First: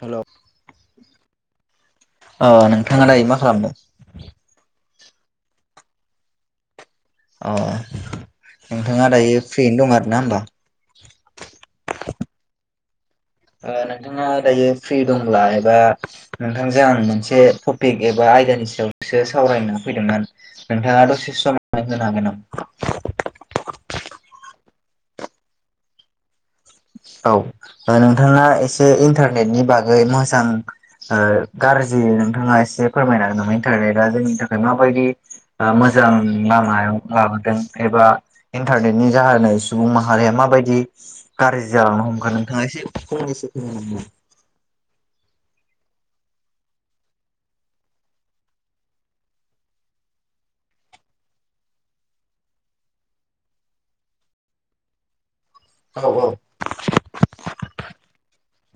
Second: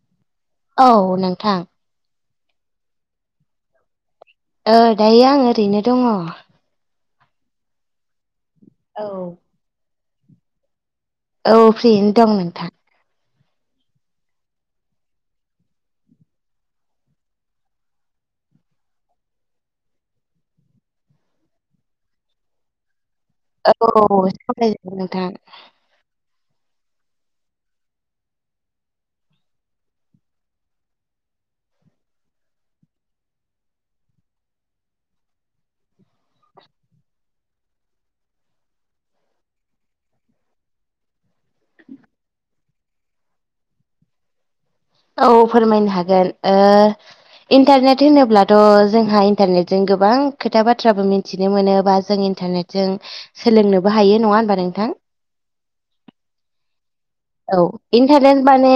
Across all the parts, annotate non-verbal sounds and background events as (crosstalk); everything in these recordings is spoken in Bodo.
हेल' औ नोंथां अ नोंथाङालाय मा खालामदों औ दायो आं ओरैनो दङ अ औ नोंथाङा दायो फ्रियैनो दं आर ना होमबा औ फ्रियैनो दं नोंथां। ओ-नोंथाङा दायो फ्रि दंब्ला एबा नोंथांजों आं मोनसे टपिक एबा आयदानि सायावसो सावरायनो फैदोंमोन। नोंथाङाथ दसे सम हागोन नाम। औ (unintelligible) औ नोंथाङा एसे इन्टारनेटनि बागै मोजां। ओ-गाज्रि नोंथाङा एसे फोरमायना नामा इन्टारनेटआ जोंनि थाखाय माबायदि। ओ मोजां लामायाव लाबोदों एबा इन्टारनेटनि जाहोनाव सुबुं माहारिया माबायदि गाज्रि जालांनो हमगोन नोंथाङा एसे खम खमोन औ फोरमायनो हागोन ओ इन्टारनेट होनोब्लाथ' जोंहा इन्टारनेटजों गोबां खोथा बाथ्राबो मिन्थिनो मोनोबा जों इन्टारनेट जों सोलोंनोबो हायो नङा होनबा नोंथां औ औ औ इन्टारने माने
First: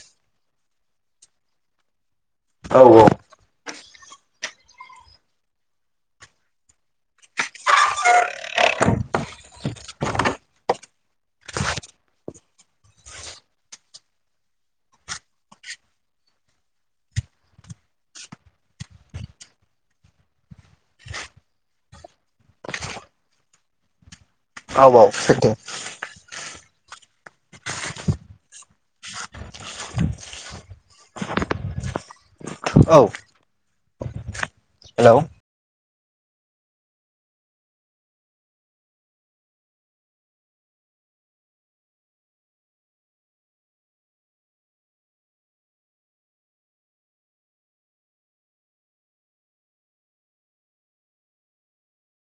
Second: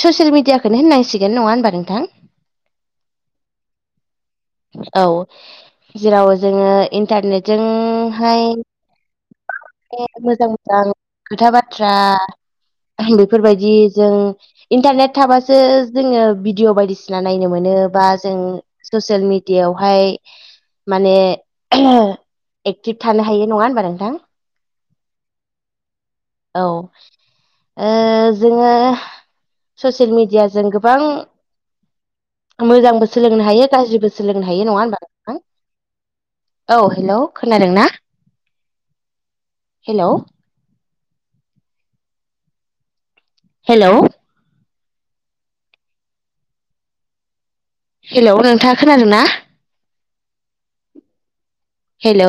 ससियेल मिडियाखौनो होननांसिगोन नङा होनोमबा नोंथां औ औ औ जेराव जोङो इन्टारनेटजों। ओंहाय मोजां मोजां खोथा बाथ्रा। बेफोरबायदि जों। इन्टारनेट थाबासो जोङो भिडिय बायदिसिना नायनो मोनो बा जों ससियेल मिडियावहाय। माने एक्टिभ थानो हायो नङा होनोमबा नोंथां? औ औ नंगौ औ ओ जोङो। ससियेल मिडियाजों गोबां औ मोजांबो सोलोंनो हायो गाज्रिबो। सोलोंनो हायो नङा होनबा हेलौ नोंथां? औ हेल खोनादों ना? हेल हेल हेल नोंथाङा खोनादों ना? हेल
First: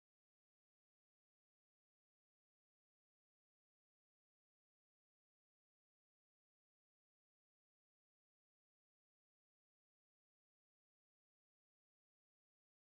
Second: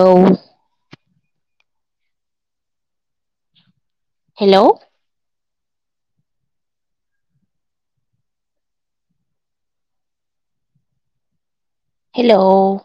हेल हेल